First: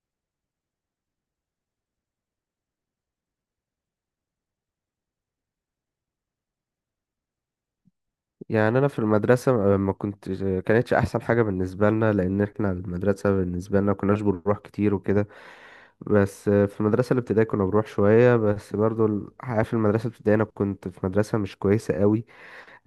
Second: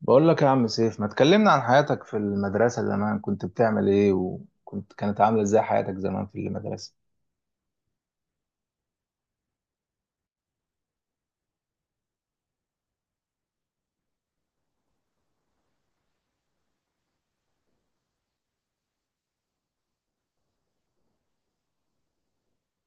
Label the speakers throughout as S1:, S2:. S1: بقول لك يا عم سيف، ما تكلمنا عن حياتك في المدرسة زمان. كنت بتعمل ايه؟ وكنت كانت عاملة ازاي حياتك زمان في المدرسة؟
S2: يعني انا في المدرسه ما كنت كانتش احسن حاجه بالنسبه لنا لان احنا المدرسه بالنسبه لنا كناش بنروح كتير وكده. بس في المدرسه الابتدائيه كنا بنروح شويه، بس برضو الحقيقه في المدرسه الابتدائيه انا كنت في مدرسه مش كويسه قوي.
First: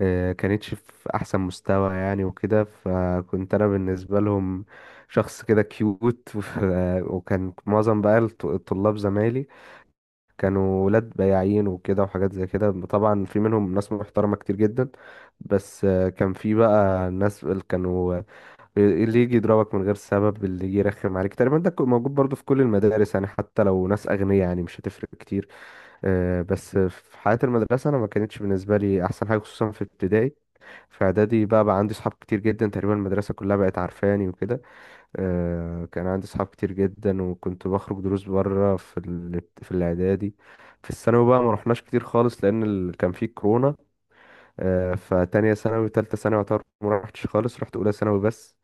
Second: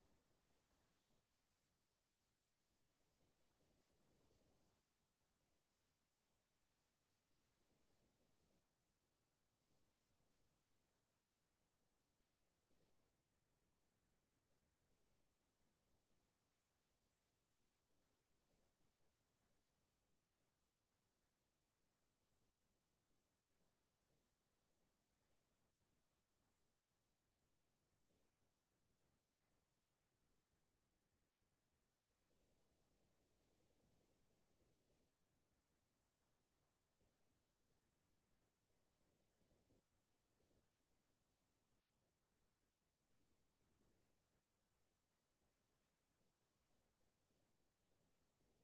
S2: كانتش في احسن مستوى يعني وكده، فكنت انا بالنسبه لهم شخص كده كيوت. وكان معظم بقى الطلاب زمايلي كانوا ولاد بياعين وكده وحاجات زي كده، طبعا في منهم ناس محترمة كتير جدا. بس كان في بقى ناس اللي كانوا اللي يجي يضربك من غير سبب، اللي يجي يرخم عليك، تقريبا ده كان موجود برضو في كل المدارس يعني، حتى لو ناس أغنياء يعني مش هتفرق كتير. بس في حياة المدرسة أنا ما كانتش بالنسبة لي أحسن حاجة، خصوصا في ابتدائي. في إعدادي بقى عندي صحاب كتير جدا، تقريبا المدرسة كلها بقت عارفاني وكده. كان عندي صحاب كتير جدا، وكنت بخرج دروس بره في في الاعدادي. في الثانوي بقى ما رحناش كتير خالص لان كان في كورونا. فتانية ثانوي وتالتة ثانوي يعتبر ما رحتش خالص، رحت اولى ثانوي بس.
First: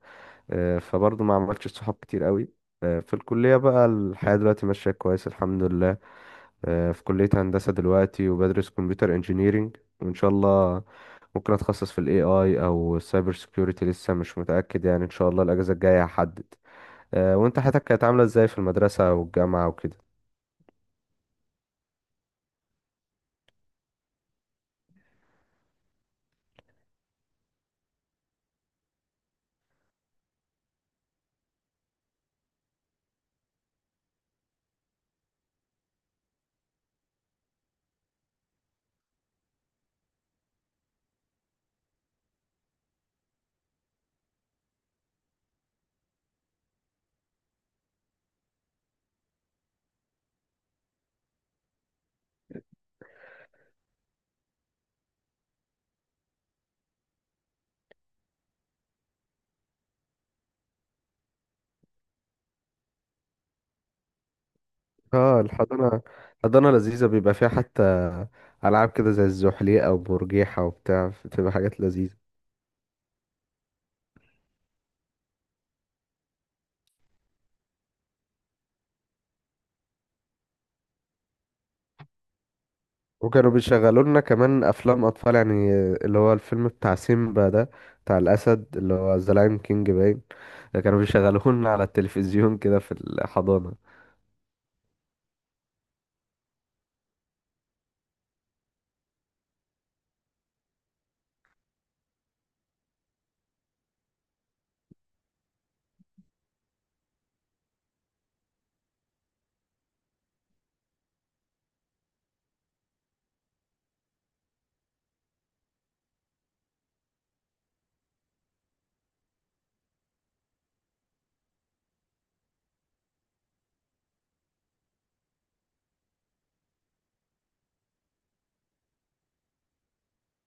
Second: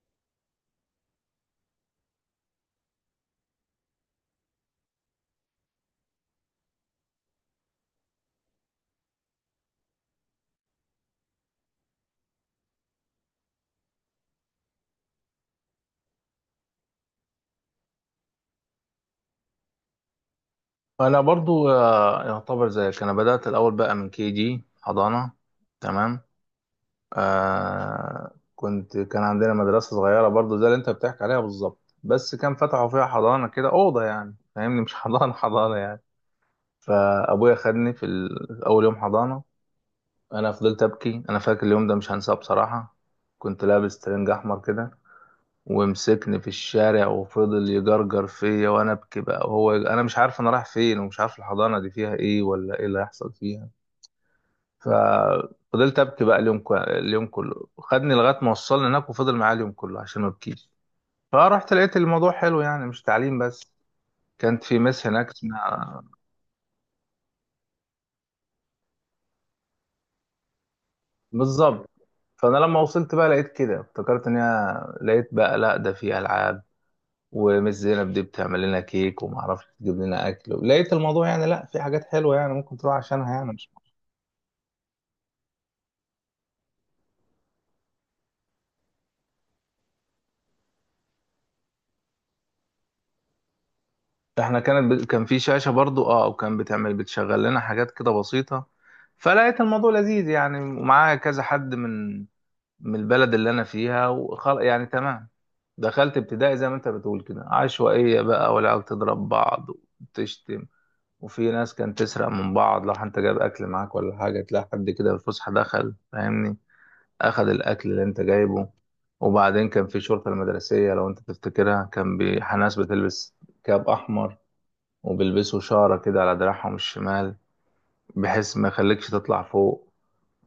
S2: فبرضه ما عملتش صحاب كتير قوي. في الكلية بقى الحياة دلوقتي ماشية كويس الحمد لله. في كلية هندسة دلوقتي وبدرس كمبيوتر انجينيرينج، وإن شاء الله ممكن أتخصص في ال AI أو السايبر سيكيورتي، لسه مش متأكد يعني، إن شاء الله الأجازة الجاية هحدد. وانت حياتك كانت عاملة ازاي في المدرسة والجامعة وكده؟
S1: انا برضو يعتبر زيك، انا بدأت الاول بقى من كي جي حضانة. تمام. آه، كان عندنا مدرسة صغيرة برضو زي اللي انت بتحكي عليها بالظبط، بس كان فتحوا فيها حضانة كده، أوضة يعني فاهمني، مش حضانة حضانة يعني. فأبويا خدني في أول يوم حضانة. أنا فضلت أبكي، أنا فاكر اليوم ده مش هنساه بصراحة. كنت لابس ترنج أحمر كده، ومسكني في الشارع وفضل يجرجر فيا وانا ابكي بقى، وهو انا مش عارف انا رايح فين ومش عارف الحضانه دي فيها ايه ولا ايه اللي هيحصل فيها. ففضلت ابكي بقى اليوم كله، خدني لغايه ما وصلنا هناك وفضل معايا اليوم كله عشان ما ابكيش. فرحت لقيت الموضوع حلو، يعني مش تعليم بس. كانت في مس هناك
S2: اه
S1: اسمها
S2: الحضانة. الحضانة لذيذة، بيبقى فيها حتى ألعاب كده زي الزحليقة وبرجيحة وبتاع، بتبقى حاجات
S1: بالظبط.
S2: لذيذة.
S1: فانا لما وصلت بقى لقيت كده، افتكرت ان هي، لقيت بقى لا ده في العاب، ومس زينب دي بتعمل لنا كيك وما اعرفش تجيب لنا اكل. لقيت الموضوع يعني، لا في حاجات حلوه يعني، ممكن تروح عشانها
S2: وكانوا
S1: يعني، مش
S2: بيشغلوا لنا كمان أفلام أطفال، يعني اللي هو الفيلم بتاع سيمبا ده، بتاع الأسد اللي هو ذا لاين كينج باين، ده كانوا بيشغلوه لنا على التلفزيون كده في الحضانة.
S1: كان في شاشه برضو، اه، وكان بتعمل بتشغل لنا حاجات كده بسيطه. فلقيت الموضوع لذيذ يعني، ومعايا كذا حد من من البلد اللي انا فيها يعني تمام. دخلت ابتدائي زي ما انت بتقول كده، عشوائيه بقى، والعيال تضرب بعض وتشتم، وفي ناس كانت تسرق من بعض. لو انت جايب اكل معاك ولا حاجه، تلاقي حد كده في الفسحه دخل فاهمني، أخذ الأكل اللي أنت جايبه. وبعدين كان في شرطة المدرسية لو أنت تفتكرها، كان ناس بتلبس كاب أحمر وبيلبسوا شارة كده على دراعهم الشمال، بحيث ما يخليكش تطلع فوق،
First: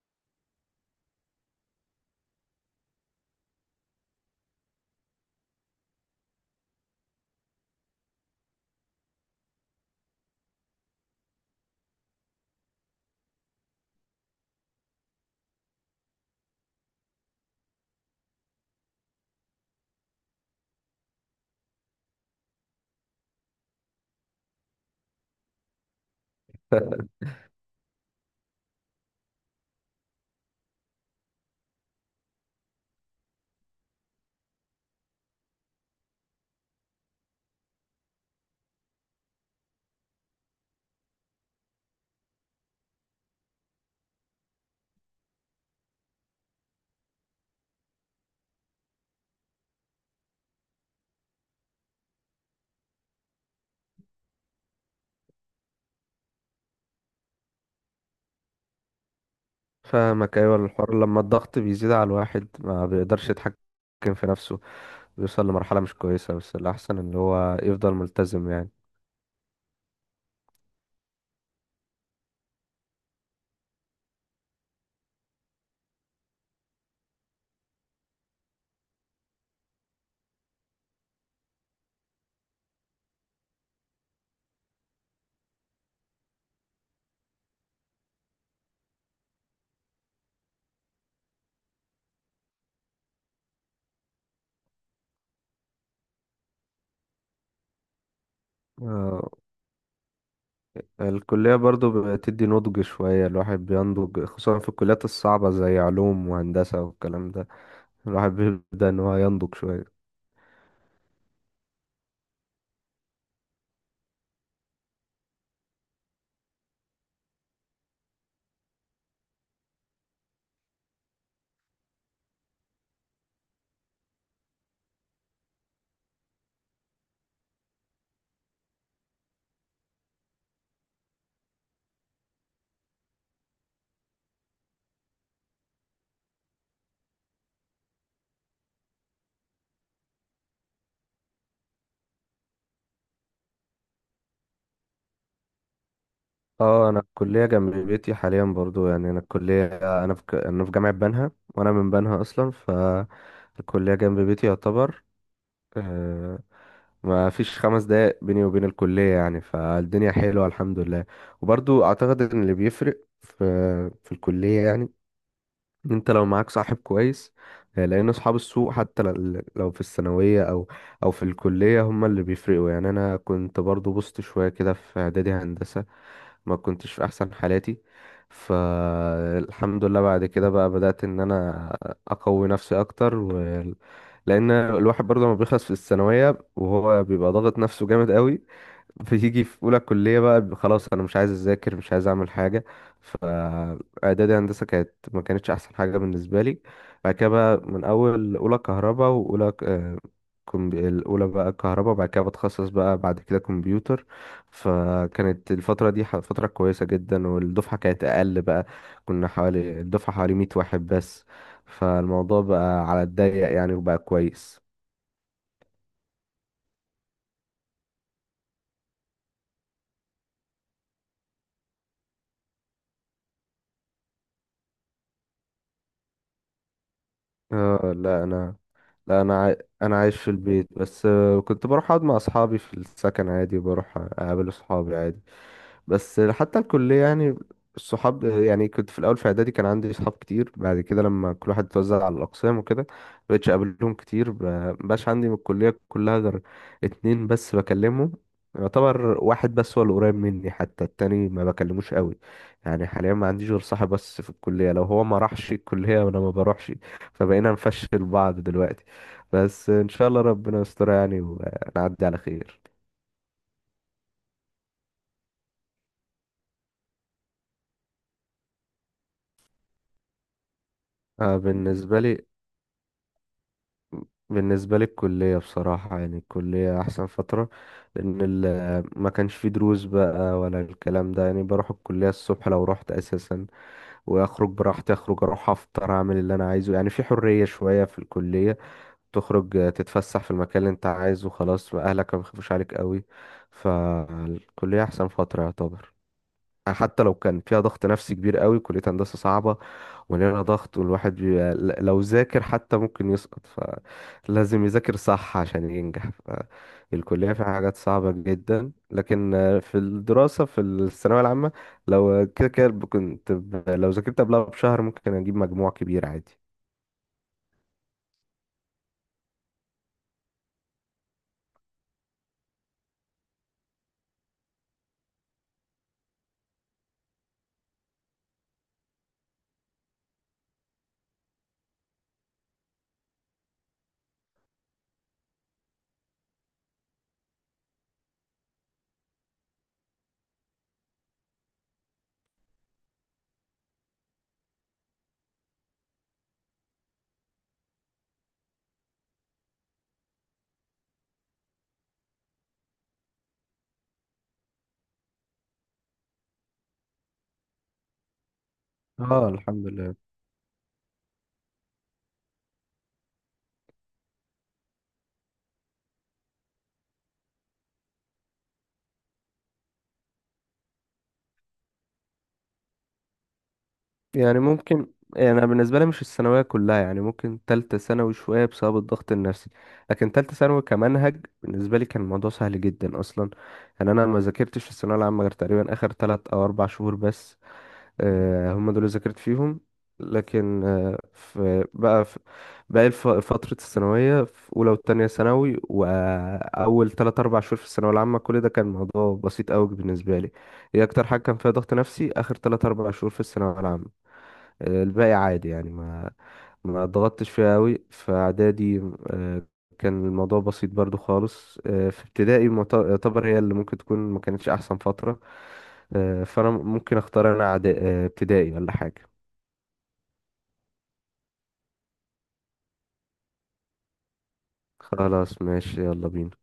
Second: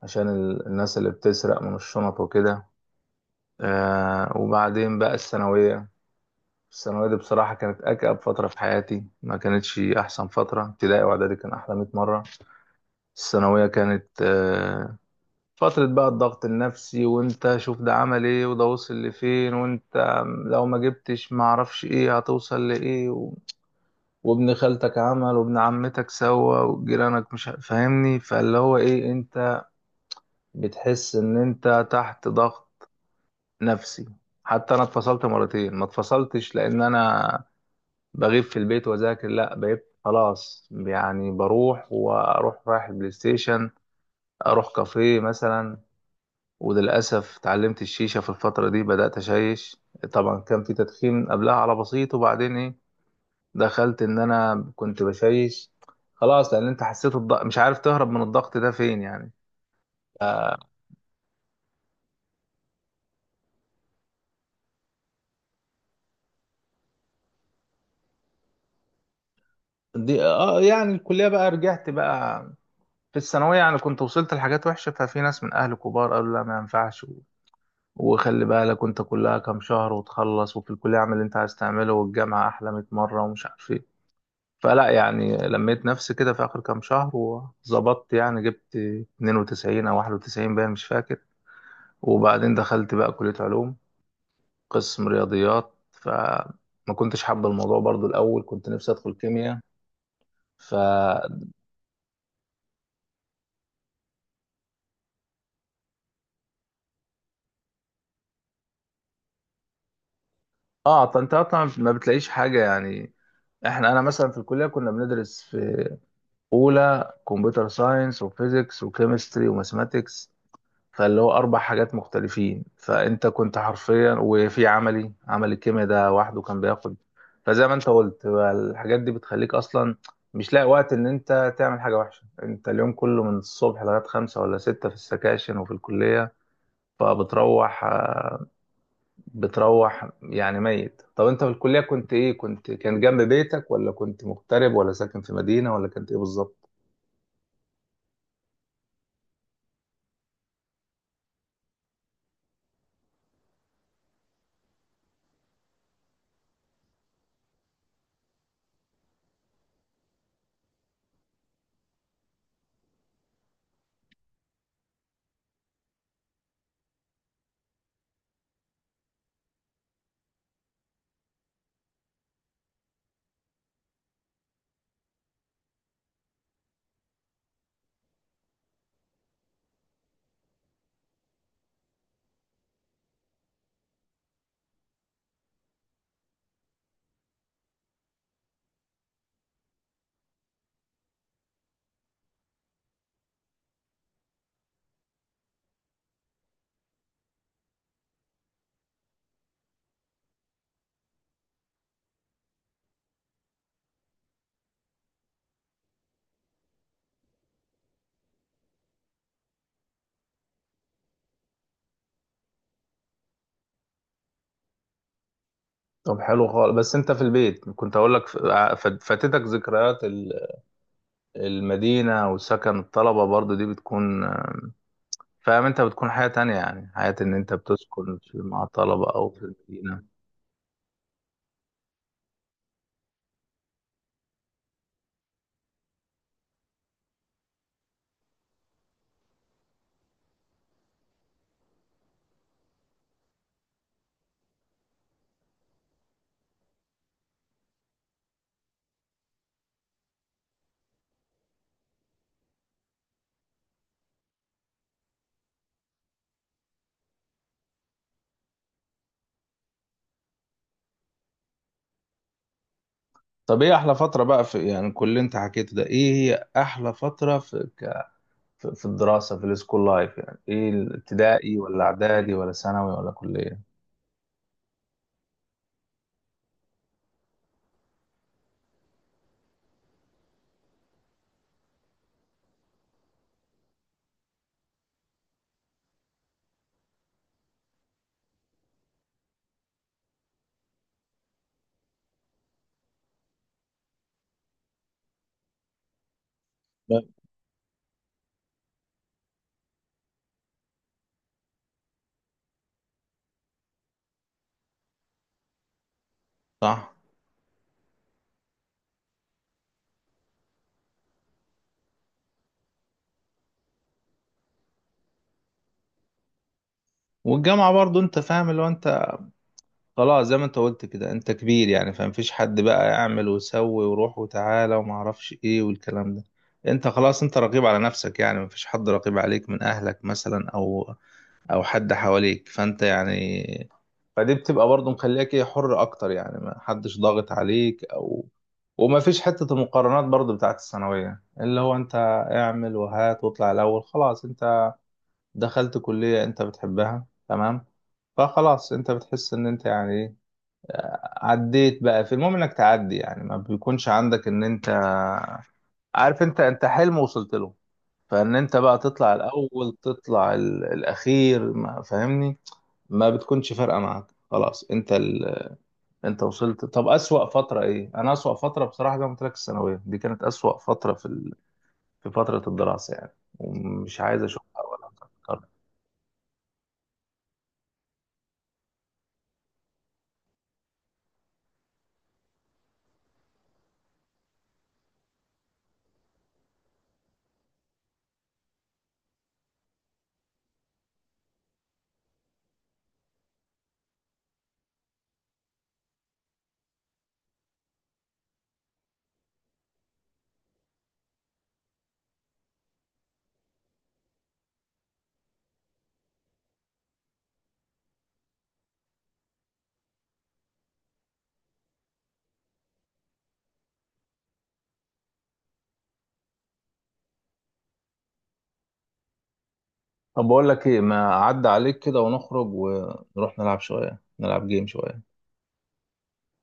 S1: عشان الناس اللي بتسرق من الشنط وكده. آه، وبعدين بقى الثانوية. الثانوية دي بصراحة كانت أكأب فترة في حياتي، ما كانتش أحسن فترة. ابتدائي وإعدادي كان أحلى 100 مرة. الثانوية كانت فترة بقى الضغط النفسي، وانت شوف ده عمل ايه، وده وصل لفين، وانت لو ما جبتش ما اعرفش ايه هتوصل لايه، و... وابن خالتك عمل وابن عمتك سوى وجيرانك مش فاهمني، فاللي هو ايه، انت بتحس ان انت تحت ضغط نفسي. حتى انا اتفصلت مرتين، ما اتفصلتش لان انا بغيب في البيت واذاكر، لا، بقيت خلاص يعني بروح واروح رايح البلاي ستيشن، اروح كافيه مثلا. وللأسف اتعلمت الشيشة في الفترة دي، بدأت أشيش. طبعا كان في تدخين قبلها على بسيط، وبعدين إيه، دخلت إن أنا كنت بشيش خلاص، لأن أنت حسيت الضغط، مش عارف تهرب من الضغط ده فين يعني.
S2: فاهمك، أيوة الحوار، لما الضغط بيزيد على الواحد ما بيقدرش يتحكم في نفسه، بيوصل لمرحلة مش كويسة، بس الأحسن إن هو يفضل ملتزم يعني.
S1: دي آه، يعني الكلية بقى، رجعت بقى. في الثانوية يعني كنت وصلت لحاجات وحشة، ففي ناس من أهل كبار قالوا لا ما ينفعش، وخلي بالك أنت كلها كام شهر وتخلص، وفي الكلية اعمل اللي أنت عايز تعمله، والجامعة أحلى 100 مرة ومش عارف إيه. فلا يعني، لميت نفسي كده في آخر كام شهر وظبطت يعني، جبت 92 أو 91، باين مش فاكر. وبعدين دخلت بقى كلية علوم، قسم رياضيات. فما كنتش حابة الموضوع برضو، الأول كنت نفسي أدخل
S2: آه،
S1: كيمياء. ف
S2: الكلية برضو بتدي نضج شوية، الواحد بينضج خصوصا في الكليات الصعبة زي علوم وهندسة والكلام ده، الواحد بيبدأ إن هو ينضج شوية.
S1: اه طنطا طبعا ما بتلاقيش حاجة يعني. احنا انا مثلا في الكلية كنا بندرس في اولى كمبيوتر ساينس وفيزيكس وكيمستري وماثماتكس، فاللي هو اربع حاجات مختلفين، فانت كنت حرفيا وفي عملي، عمل الكيمياء ده وحده كان بياخد. فزي ما انت قلت بقى، الحاجات دي بتخليك اصلا مش لاقي وقت ان انت تعمل حاجه وحشه. انت اليوم كله من الصبح لغايه خمسة ولا ستة في السكاشن وفي الكليه. فبتروح يعني ميت. طب انت في الكليه كنت ايه؟ كنت كان جنب بيتك، ولا كنت مغترب، ولا ساكن في مدينه، ولا كنت ايه بالظبط؟
S2: اه انا الكليه جنب بيتي حاليا برضو، يعني انا الكليه، انا في انا في جامعه بنها وانا من بنها اصلا، فالكليه جنب بيتي يعتبر. آه، ما فيش خمس دقايق بيني وبين الكلية يعني، فالدنيا حلوة الحمد لله. وبرضو أعتقد إن اللي بيفرق في الكلية يعني إن انت لو معاك صاحب كويس. لان اصحاب السوق حتى لو في الثانويه او او في الكليه هم اللي بيفرقوا يعني. انا كنت برضو بوظت شويه كده في اعدادي هندسه، ما كنتش في احسن حالاتي. فالحمد لله بعد كده بقى بدات ان انا اقوي نفسي اكتر و... لان الواحد برضه لما بيخلص في الثانويه وهو بيبقى ضاغط نفسه جامد قوي، بتيجي في اولى كليه بقى خلاص انا مش عايز اذاكر مش عايز اعمل حاجه. فاعدادي هندسه كانت ما كانتش احسن حاجه بالنسبه لي. بعد كده بقى من اول اولى كهرباء واولى الاولى بقى كهرباء، بعد كده بتخصص بقى بعد كده كمبيوتر. فكانت الفتره دي فتره كويسه جدا، والدفعه كانت اقل بقى، كنا حوالي الدفعه 100 واحد بس، فالموضوع بقى على الضيق يعني وبقى كويس.
S1: طب حلو خالص، بس انت في البيت كنت اقول لك فاتتك ذكريات المدينة وسكن الطلبة، برضو دي بتكون فاهم، انت بتكون حياة تانية يعني، حياة ان انت
S2: اه
S1: بتسكن
S2: لا انا،
S1: مع الطلبة
S2: لا
S1: او في
S2: انا عاي... انا
S1: المدينة.
S2: عايش في البيت، بس كنت بروح اقعد مع اصحابي في السكن عادي، بروح اقابل اصحابي عادي. بس حتى الكلية يعني الصحاب، يعني كنت في الأول في إعدادي كان عندي صحاب كتير، بعد كده لما كل واحد اتوزع على الأقسام وكده مبقتش أقابلهم كتير. مبقاش عندي من الكلية كلها غير اتنين بس بكلمهم، يعتبر واحد بس هو اللي قريب مني، حتى التاني ما بكلموش قوي. يعني حاليا ما عنديش غير صاحب بس في الكلية، لو هو ما راحش الكلية وأنا ما بروحش فبقينا نفشل بعض دلوقتي. بس إن شاء الله ربنا يستر يعني ونعدي على خير.
S1: طب ايه احلى فترة بقى في يعني كل اللي انت حكيته ده؟ ايه هي احلى فترة في في في الدراسة، في السكول لايف يعني، ايه، الابتدائي ولا
S2: بالنسبة لي
S1: اعدادي ولا ثانوي ولا كلية؟
S2: بالنسبة لي الكلية بصراحة يعني الكلية أحسن فترة، لأن ما كانش فيه دروس بقى ولا الكلام ده يعني، بروح الكلية الصبح لو رحت أساسا وأخرج براحتي، أخرج أروح أفطر أعمل اللي أنا عايزه، يعني في حرية شوية في الكلية. تخرج تتفسح في المكان اللي أنت عايزه، خلاص أهلك ما بيخافوش عليك قوي. فالكلية أحسن فترة يعتبر، يعني
S1: لا.
S2: حتى لو كان فيها ضغط نفسي كبير قوي، كلية هندسة صعبة ولنا ضغط، لو ذاكر حتى ممكن يسقط، فلازم يذاكر صح عشان ينجح.
S1: صح.
S2: فالكلية فيها حاجات صعبة جدا، لكن في الدراسة في الثانوية العامة لو كده كده كنت لو ذاكرت قبلها بشهر ممكن أجيب مجموع كبير عادي.
S1: والجامعة برضو انت فاهم اللي هو انت خلاص، زي ما انت قلت كده، انت كبير يعني، فمفيش حد بقى يعمل ويسوي، وروح وتعالى، وما اعرفش ايه والكلام ده. انت خلاص، انت رقيب على نفسك يعني، مفيش حد رقيب عليك من اهلك مثلا، او او حد حواليك، فانت يعني، فدي بتبقى برضه مخليك ايه، حر اكتر يعني، ما حدش ضاغط عليك او، وما فيش حتة المقارنات برضه بتاعت الثانوية، اللي هو انت اعمل وهات واطلع الاول. خلاص انت دخلت كلية انت بتحبها، تمام، فخلاص انت بتحس ان انت يعني ايه، عديت بقى في، المهم انك تعدي يعني، ما بيكونش عندك ان انت عارف انت، انت حلم وصلت له. فان انت بقى تطلع
S2: اه الحمد
S1: الاول
S2: لله.
S1: تطلع الاخير، ما فاهمني، ما بتكونش فارقه معاك، خلاص انت انت وصلت. طب اسوأ فتره ايه؟ انا اسوأ فتره بصراحه زي ما قلت لك، الثانويه دي كانت اسوأ فتره في في فتره الدراسه يعني، ومش عايز
S2: يعني
S1: اشوفها ولا
S2: ممكن يعني انا
S1: أتذكرها.
S2: بالنسبه لي مش الثانويه كلها، يعني ممكن تالتة ثانوي شويه بسبب الضغط النفسي، لكن تالتة ثانوي كمنهج بالنسبه لي كان الموضوع سهل جدا اصلا. يعني انا ما ذاكرتش في الثانويه العامه غير تقريبا اخر ثلاث او اربع شهور بس، هم دول اللي ذاكرت فيهم. لكن في باقي فتره الثانويه في اولى وثانيه ثانوي واول ثلاث اربع شهور في الثانويه العامه كل ده كان موضوع بسيط قوي بالنسبه لي. هي اكتر حاجه كان فيها ضغط نفسي اخر ثلاث اربع شهور في الثانويه العامه. الباقي عادي يعني، ما ضغطتش فيها قوي. في اعدادي آه، كان الموضوع بسيط برضو خالص. في ابتدائي يعتبر هي اللي ممكن تكون ما كانتش احسن فترة. فانا ممكن اختار انا ابتدائي ولا حاجة.
S1: طب بقول لك ايه، ما عدى عليك كده، ونخرج ونروح نلعب شويه، نلعب جيم شويه.
S2: خلاص ماشي يلا بينا.